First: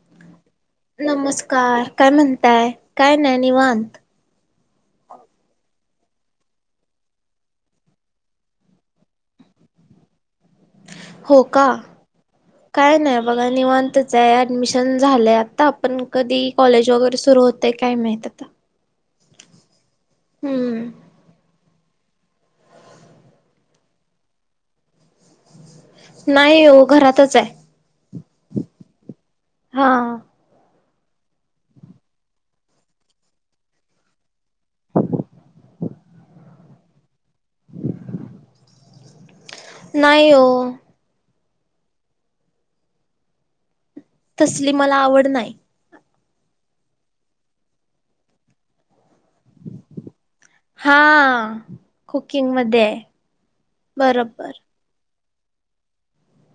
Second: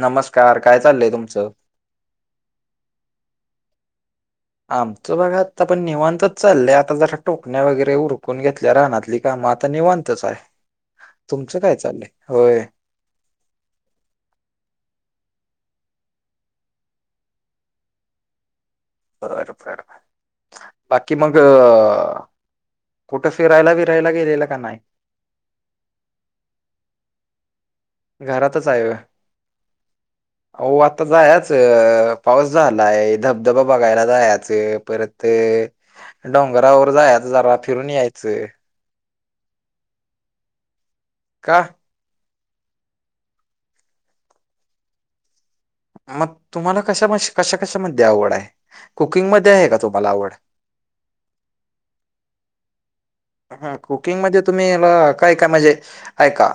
नमस्कार कार कायच नमस्कार काय म्हणताय काय नाही निवांत आमचं बघ आता पण निवांतच चाललंय आता जरा टोकण्या वगैरे उरकून घेतल्या रानातली कामं आता निवांत तच आहे तुमचं काय चाललंय होय मग निवांतच आहे ऍडमिशन झालंय आता आपण कधी कॉलेज वगैरे सुरू होतेय काय माहत बर बर हम्म बाकी कि मग कुठं फिरायला बीरायला गेलेला का नाही नाही हो घरातच आहे घरातच आहे होय हा हो आता जायच पाऊस झालाय धबधबा बघायला जायाच परत ते डोंगरावर जायाचं जरा फिरून यायचं नाही ओ का तसली मला आवड नाही मग तुम्हाला कश कशा कशामध्ये आवड आहे कुकिंगमध्ये आहे का तुम्हाला आवड हा कुकिंग मध्ये आहे ह कुकिंग मध्ये बरोबर तुम्ही याला काय काय म्हणजे ऐका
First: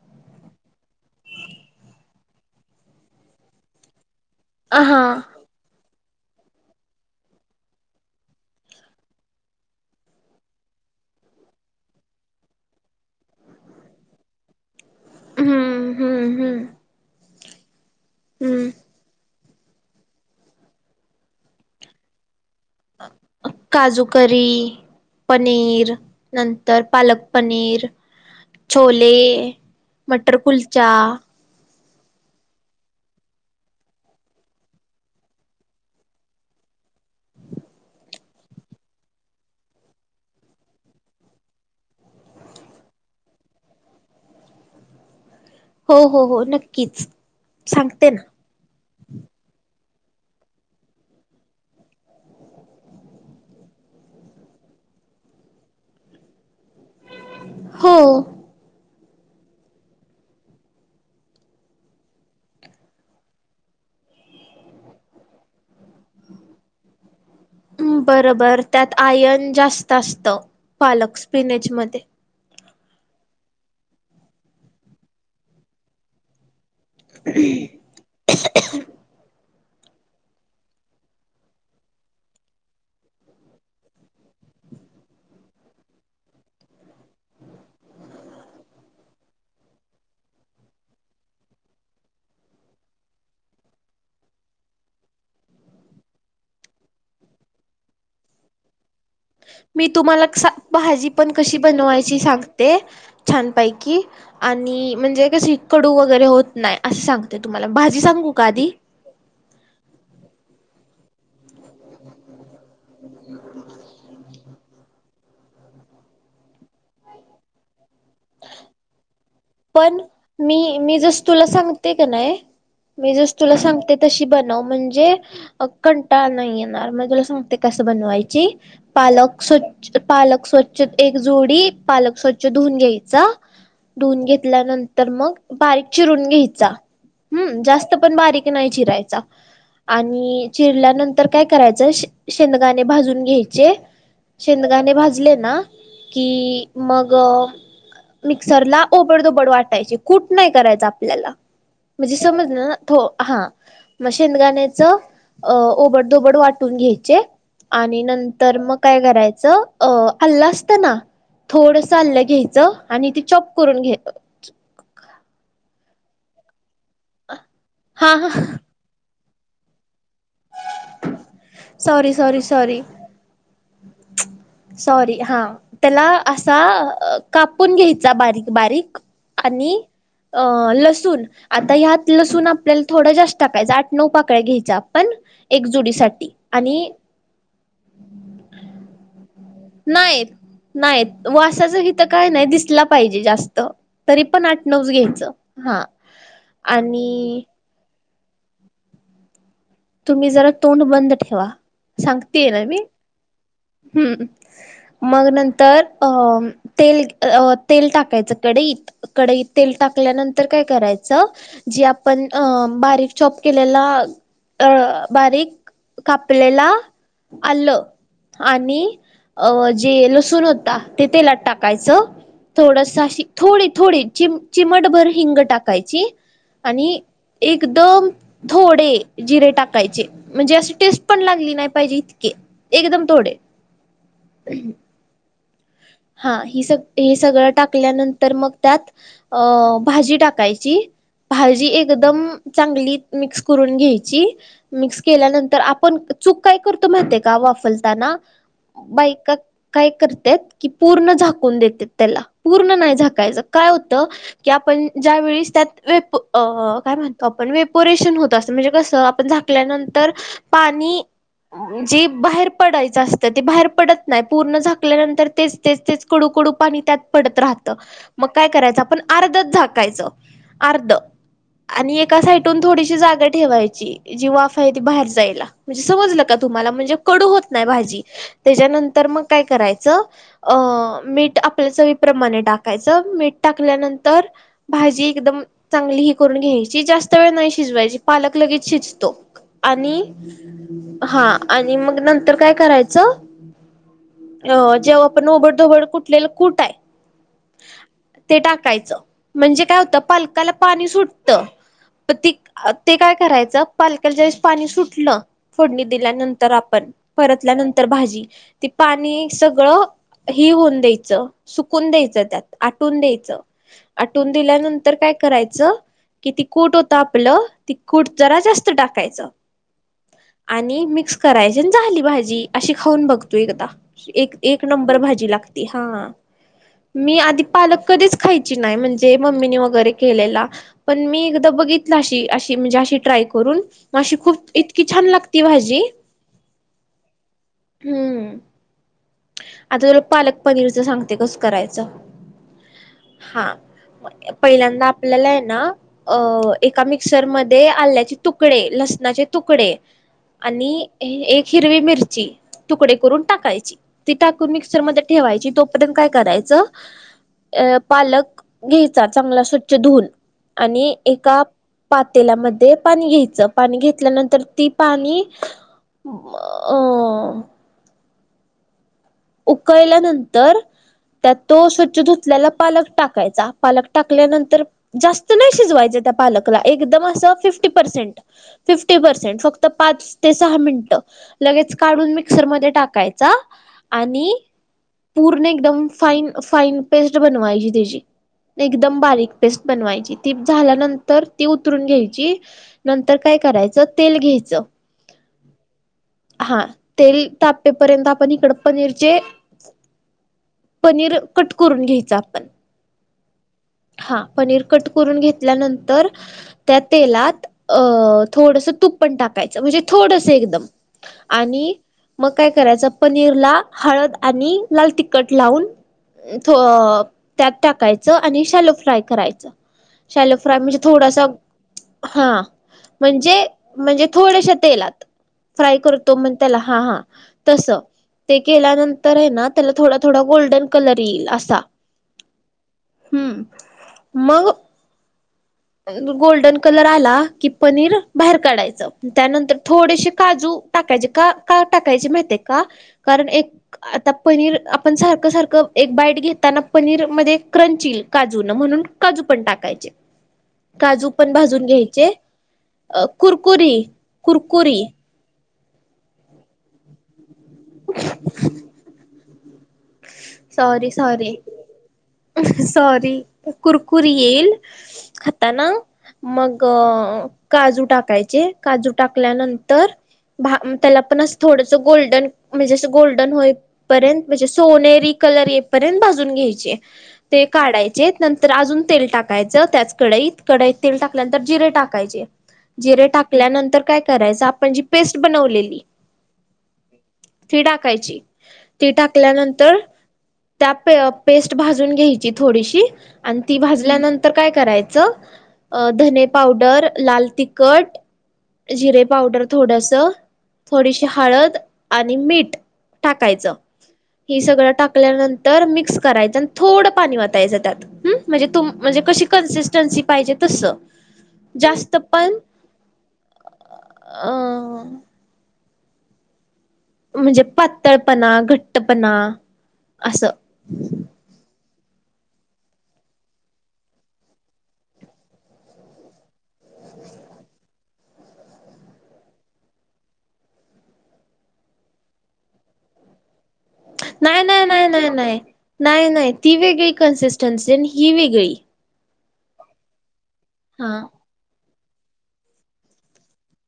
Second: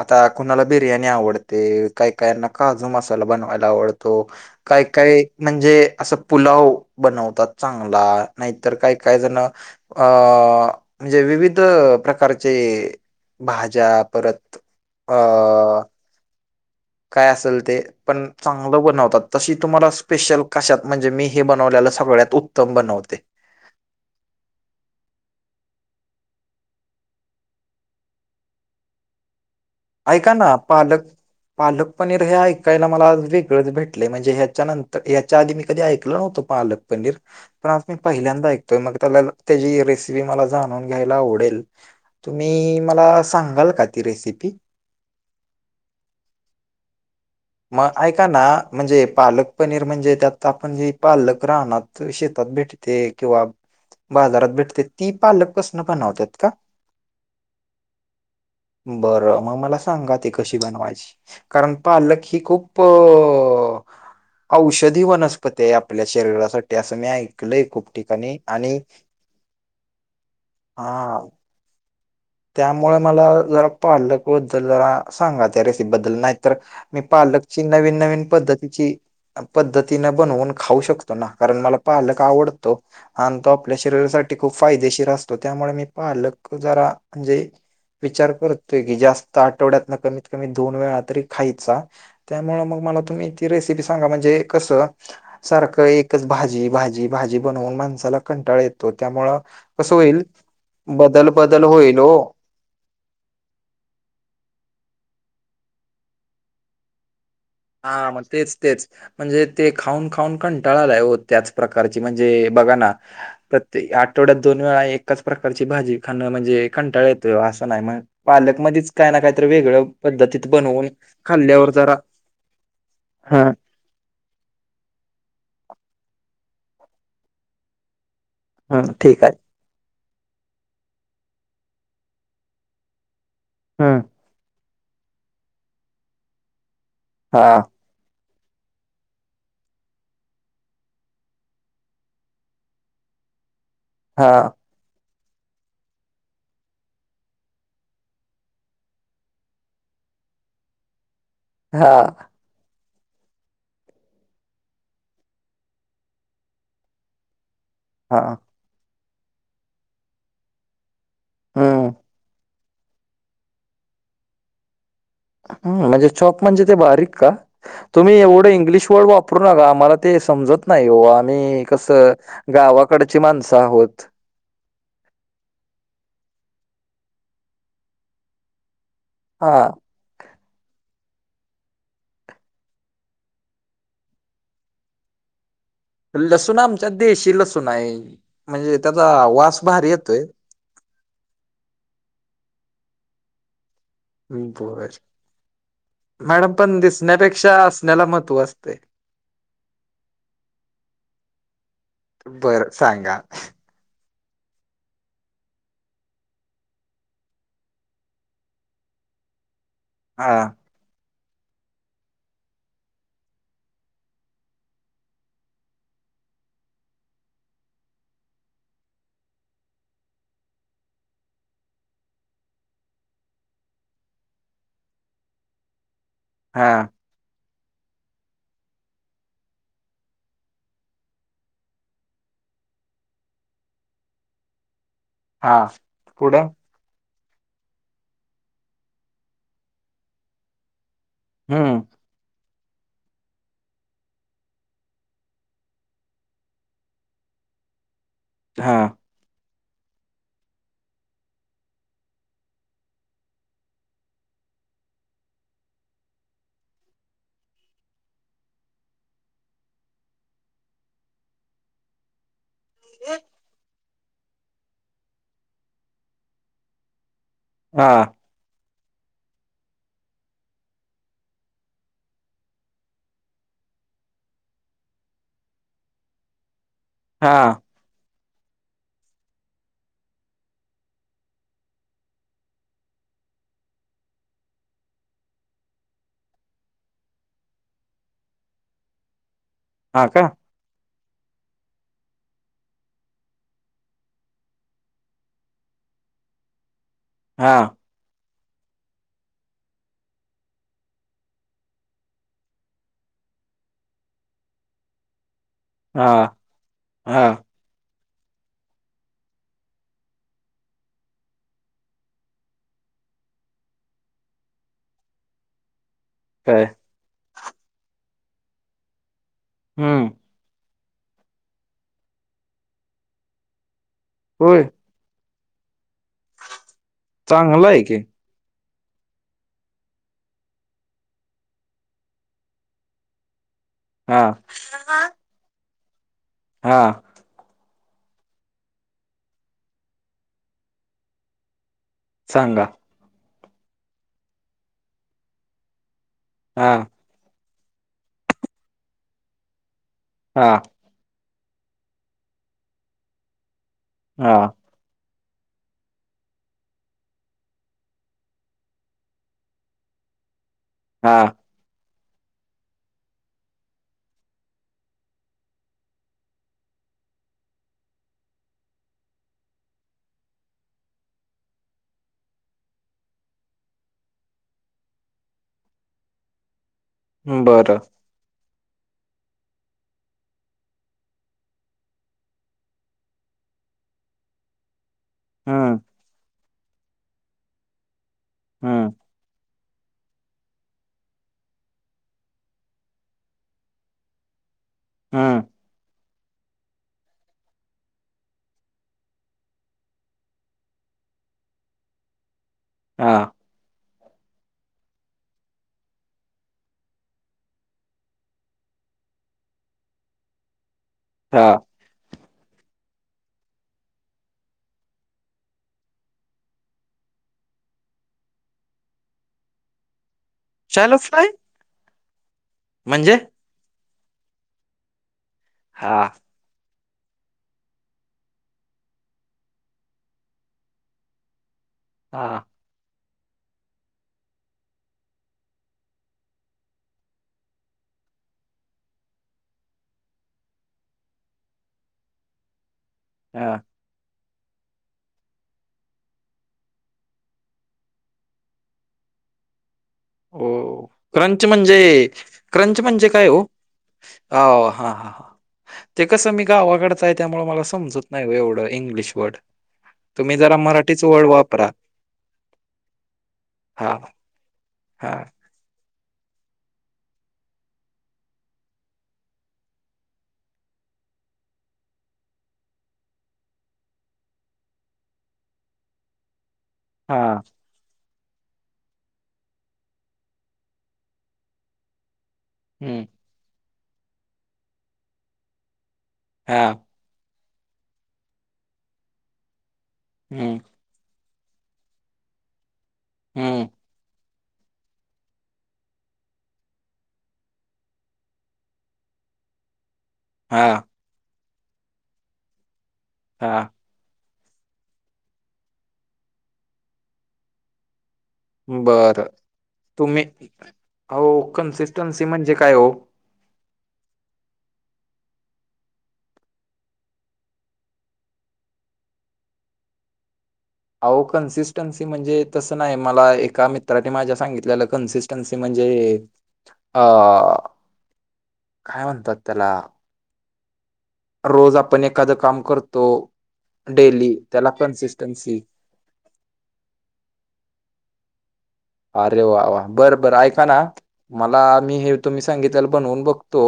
आता कुणाला बिर्याणी आवडते काही काहीना काजू मसाला बनवायला आवडतो काय हा काय म्हणजे असं पुलाव बनवतात चांगला नाहीतर काय काय जण अ म्हणजे विविध प्रकारचे भाज्या परत अ हम्म हम्म हम्म काय असेल ते पण हम्म चांगलं बनवतात तशी तुम्हाला स्पेशल काशात, म्हणजे मी हे बनवलेला सगळ्यात उत्तम बनवते. काजूकरी, पनीर नंतर पालक पनीर. छोले ऐका मटर ना कुलचा पालक पालक पनीर हे ऐकायला मला आज वेगळंच भेटलंय. म्हणजे ह्याच्यानंतर ह्याच्या आधी मी कधी ऐकलं नव्हत पालक पनीर पण आज मी पहिल्यांदा ऐकतोय. मग त्याला त्याची रेसिपी मला जाणून घ्यायला आवडेल. तुम्ही मला सांगाल का ती रेसिपी. हो हो हो नक्कीच. मग सांगते ना ऐकना म्हणजे पालक पनीर म्हणजे त्यात आपण जे पालक राणात शेतात भेटते किंवा बाजारात भेटते. ती पालक पासन बनवतात का? हो. बरं मग मला सांगा ते कशी बनवायची. कारण पालक ही खूप औषधी वनस्पती आहे. आप आपल्या शरीरासाठी असं मी ऐकलय खूप ठिकाणी. बरोबर आणि त्यात आयन जास्त असतं पालक हा स्पिनेज मध्ये. त्यामुळे मला जरा पालक बद्दल जरा सांगा त्या रेसिपी बद्दल. नाही तर मी पालकची नवीन नवीन पद्धतीची पद्धतीने बनवून खाऊ शकतो ना. कारण मला पालक आवडतो. आणि तो आपल्या शरीरासाठी खूप फायदेशीर असतो. त्यामुळे मी पालक जरा म्हणजे विचार करतोय की जास्त आठवड्यातन कमीत कमी दोन वेळा तरी खायचा. त्यामुळ मग मला तुम्ही ती रेसिपी सांगा. म्हणजे कसं सारखं एकच भाजी भाजी भाजी बनवून माणसाला कंटाळ येत. त त्यामुळ मी कसं होईल तुम्हाला सा भाजी बदल पण कशी बदल होईल. हो [unintelligible] छानपैकी आणि म्हणजे कस कडू वगैरे होत नाही असं सांग. ते तुम्हाला भाजी हां, मग सांगू का तेच, आधी. तेच. म्हणजे ते खाऊन खाऊन कंटाळा आलाय हो. त्याच प्रकारची म्हणजे बघा ना प्रत्ये आठवड्यात दोन वेळा एकाच प्रकारची भाजी खाणं म्हणजे कंटाळा येतोय हो असं नाही मग पालक मधीच काय ना काहीतरी वेगळ्या पण पद्धतीत मी बनवून मी जस तुला खाल्ल्यावर सांगते जरा का नाही मी जस हं, तुला सांगते तशी बनव म्हणजे कंटाळ नाही येणार. म तुला सांगते कस बनवायची. हं. ठीक आहे. पालक स्वच्छ पालक स्वच्छ एक जुडी पालक स्वच्छ धुऊन घ्यायचा हं. धून घेतल्यानंतर मग बारीक चिरून घ्यायचा. हां, हूं जास्त पण बारीक नाही चिरायचा. आणि चिरल्यानंतर काय करायचं शेंदगाणे भाजून घ्यायचे. हां, शेद दाणे भाजले ना कि मग मिक्सरला ओबडदोबड वाटायची कुट नाही करायच आपल्याला. म्हणजे हां, समजलं हो हा मग शेंदगाण्याच अ ओबड दोबड वाटून घ्यायचे. आणि हां. नंतर मग काय करायचं अ अल्ल असत ना हं, थोडस अल्लं घ्यायचं आणि ते चॉप करून घ्यायच. ह म्हणजे चॉप म्हणजे ते बारीक का? हा तुम्ही हा एवढं इंग्लिश वर्ड वापर कुणाला आम्हाला ते समजत नाही हो आम्ही कसं सॉरी सॉरी सॉरी गावाकडची माणसं आहोत. सॉरी हा त्याला असा कापून घ्यायचा बारीक बारीक हां. आणि अ लसूण आता ह्यात लसूण आपल्याला थोडं जास्त टाकायचं. आठ नऊ पाकळ्या घ्यायच्या आपण एक जुडी लसूण आमच्या देशी लसूण आहे. म्हणजे त्याचा वास भारी येतोय. नाही वासाचं हीथं काय नाही दिसला पाहिजे जास्त. तरी पण आठ नऊच बर घ्यायचं हा मॅडम पण आणि दिसण्यापेक्षा असण्याला महत्त्व असतेय. तुम्ही जरा तोंड बंद ठेवा सांगतेय ना बरं मी सांगा. हम् मग नंतर तेल तेल टाकायचं कडे इत. कडे इ तेल टाक हा ंतर काय कराय ज आपण बकप के अ बारीक कापलेला आलं. आणि अ जे लसूण होता ते तेलात टाकायचं. थोडशी थोडी थोडी च चिमटभर हिंग टाकायची. हा आणि एकदम थोडे. जिरे टाकायचे म्हणजे अशी टेस्ट पण लागली नाही पाहिजे इतके एकदम थोडे. ह. हा. हा पुढं ही सग. हे सगळं टाकल्यानंतर मग त्यात अ भाजी टाकायची. भाजी हम्म एकदम चांगली मिक्स करून घ्यायची. मिक्स केल्यानंतर आपण चूक काय करतो माह का वाफलताना. हा बायका काय करतात. की पूर्ण झाकून देते त्याला पूर्ण नाही झाकायचं काय होतं. की आपण ज्या वेस त्यात वे काय म्हणतो आपण वेपोरेशन होत असं म्हणजे कसं आप. ंत पाणीे बाहेर. पडायच असतं ते बाहेर पडत नाही पूर्ण झाकल्यानंतर. तेच तेच तेच कडूकडू पाणी त्यात पडत राहत हा मग. काय करायचं आपण अर्धच झाकायचं अर्ध. आणि एका साइडून थोडीशी जागा ठेवायची. जी वाफ आहे ती बाहेर जायला म्हणजे समजलं का तुम्हाला म्हणजे. कडू हा होत नाही भाजी त्याच्यानंतर मग काय करायचं. अ मीठ आपल्या चवीप्रमाणे टाकायचं मीठ टाकल्यानंतर. भाजी एकदम. चांगली ही करून घ्यायची जास्त वेळ नाही शिजवायची पालक लगेच शिजतो आणि. हा का हा आणि मग नंतर काय करायचं अ जेव्हा. पण उबड ोबड कुठलेलं कुठ आहे. हा. ते टाकायचं म्हणजे काय होतं पालकाला पाणी सुटतं. प त ते काय करायचं पालकला ज्यावेळेस पाणी सुटलं. फोडणी हा दिल्यानंतर आपण हा परतल्यानंतर भाजी ती पाणी सगळं. ही होऊन द्यायचं सुकून द्यायचं त्यात आटून द्यायचं. आटवून दिल्यानंतर काय करायचं. कि ती काय कूट होत आपलं ती कूट जरा जास्त टाकायचं. हम्म. आणि मिक्स करायचे झाली भाजी अशी खाऊन बघतो एकदा होय एक नंबर. बरोबर भाजी लागते हा मी आधी चांगलं पालक आहे की कधीच. खायची नाही म्हणजे मम्मीने वगैरे केलेला. पण मी एकदा बघितलं अशी अशी म्हणजे अशी ट्राय करून. मशी हा खूप इतकी छान लागती भाजी. हा. हम्म. आता तुला पालक पनीरचं सांगते कस करायचं. सांगा हा पहिल्यांदा आपल्याला आहे ना अ हा एम मिक्सरमध्येध्ये आल्याचे तुकडे लसणाचे तुकडे हा आणि एक हिरवी मिरची तुकडे करून टाकायची ती हा टाक. मिक्सरमध्ये ठेवायची तोपर्यंत काय करायचं. अ पालक घ्यायचा चांगला स्वच्छ धुऊून आणि हा एका. पातेल्यामध्ये पाणी घ्यायचं पाणी घेतल्यानंतर ती पाणी अ उकळल्यानंतर त्यात तो स्वच्छ धुतल्याला पालक टाकायचा पालक टाकल्यानंतर जास्त नाही शिजवायचं त्या पालकला एकदम असं फिफ्टी बरं पर्सेंट फिफ्टी पर्सेंट फक्त पाच ते सहा मिनिटं लगेच काढून मिक्सरमध्ये टाकायचा आणि पूर्ण हम्म एकदम फाईन फाईन पेस्ट बनवायची त्याची हम्म एकदम बारीक पेस्ट बनवायची ती झाल्यानंतर ती उतरून घ्यायची नंतर काय करायचं तेल घ्यायचं हम्म हा तेल तापेपर्यंत आपण इकड पनीरचे पनीर कट करून घ्यायचं आपण हा हा पनीर कट करून घेतल्यानंतर त्या तेलात अ थोडसं तूप पण टाकायचं म्हणजे थोडस एकदम हा आणि मग काय करायचं पनीर ला हळद आणि लाल तिखट लावून त्यात टाकायच आणि शलो फ्राय करायच शलो फ्राय म्हणजे शॅलो थोडासा फ्राय हा म्हणजे म्हणजे थोड्याश तेलात फ्राय हा करतो मग त्याला हा हा तस ते केल्यानंतर आहे ना त्याला थोडा थोडा गोल्डन कलर येईल असा हां हम्म मग गोल्डन कलर आला कि पनीर बाहेर काढायचं त्यानंतर थोडेसे काजू टाकायचे का का टाकायचे माह का कारण हा एक आता पनीर आपण सारखं सारखं एक बाईट घेताना पनीर मध्ये क्रंच काजू ना म्हणून काजू पण टाकायचे हो काजू पण क्रंच भाजून म्हणजे घ्यायचे क्रंच अ म्हणजे काय हो कुरकुरी हो कुरकुरी हा हा ह ते कसं मी गावाकडचं आहे त्यामुळे मला समजत नाही एवढं इंग्लिश वर्ड तुम्ही जरा सॉरी मराठीच वर्ड सॉारी वापरा सॉारी हा कुरकुरी येल हा आताना मग काजू टाकायचे काजू टाकल्यानंतर त्याला पण अस थोडस गोल्डन म्हणजे अस गोल्डन होईपर्यंत म्हणजे सोनेरी कलर येपर्यंत भाजून घ्यायचे हा ते काढायचे नंतर अजून तेल टाकायचं त्याच कडाईत कडाईत तेल टाकल्यानंतर जिरे टाकायचे हम्म जिरे टाकल्यानंतर काय करायच आपण जी पेस्ट बनवलेली हा ती टाकायची ती टाकल्यानंतर हम्म ून घ्या थो हम्म तल्यानंतर तर काय करायचं धने पावडर लाल तिखट जिरे पावडर थोडस हा थोडीशी हळद आणि मीठ टाकायचं हा हि सगळं टाकल्यानंतर मिक्स करायचं आणि थोडं पाणी वातायचं त्यात् म्हणजे म्हणजे कशी बरं कन्सिस्टन्सी तुम्ही पाहिजे तस अहो जास्त कन्सिस्टन्सी पण म्हणजे काय हो अं म्हणजे पातळपणा घट्टपणा असं अह कन्सिस्टन्सी म्हणजे तसं नाही मला एका मित्राने माझ्या सांगित कन्सि त्यांचे म्हणजे अ काय म्हणतात त्याला रोज आपण एखादं काम करतो डेली नाही नाही त्याला नाही नाही नाही. कन्सिस्टन्सी नाही नाही ती वेगळी कन्सिस्टन्सी आहे ही वेगळी अरे वा वा बरं बर ऐका ना हा मला मी हे तुम्ही सांगितल्याला बनवून बघतो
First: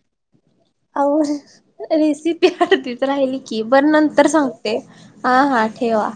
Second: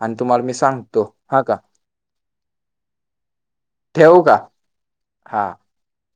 आणि तुम्हाला मी सांगतो हा का अह रेसिपी हडतीच राहिली की बर ठेवू नंतर का सांगते हा हा ठेवा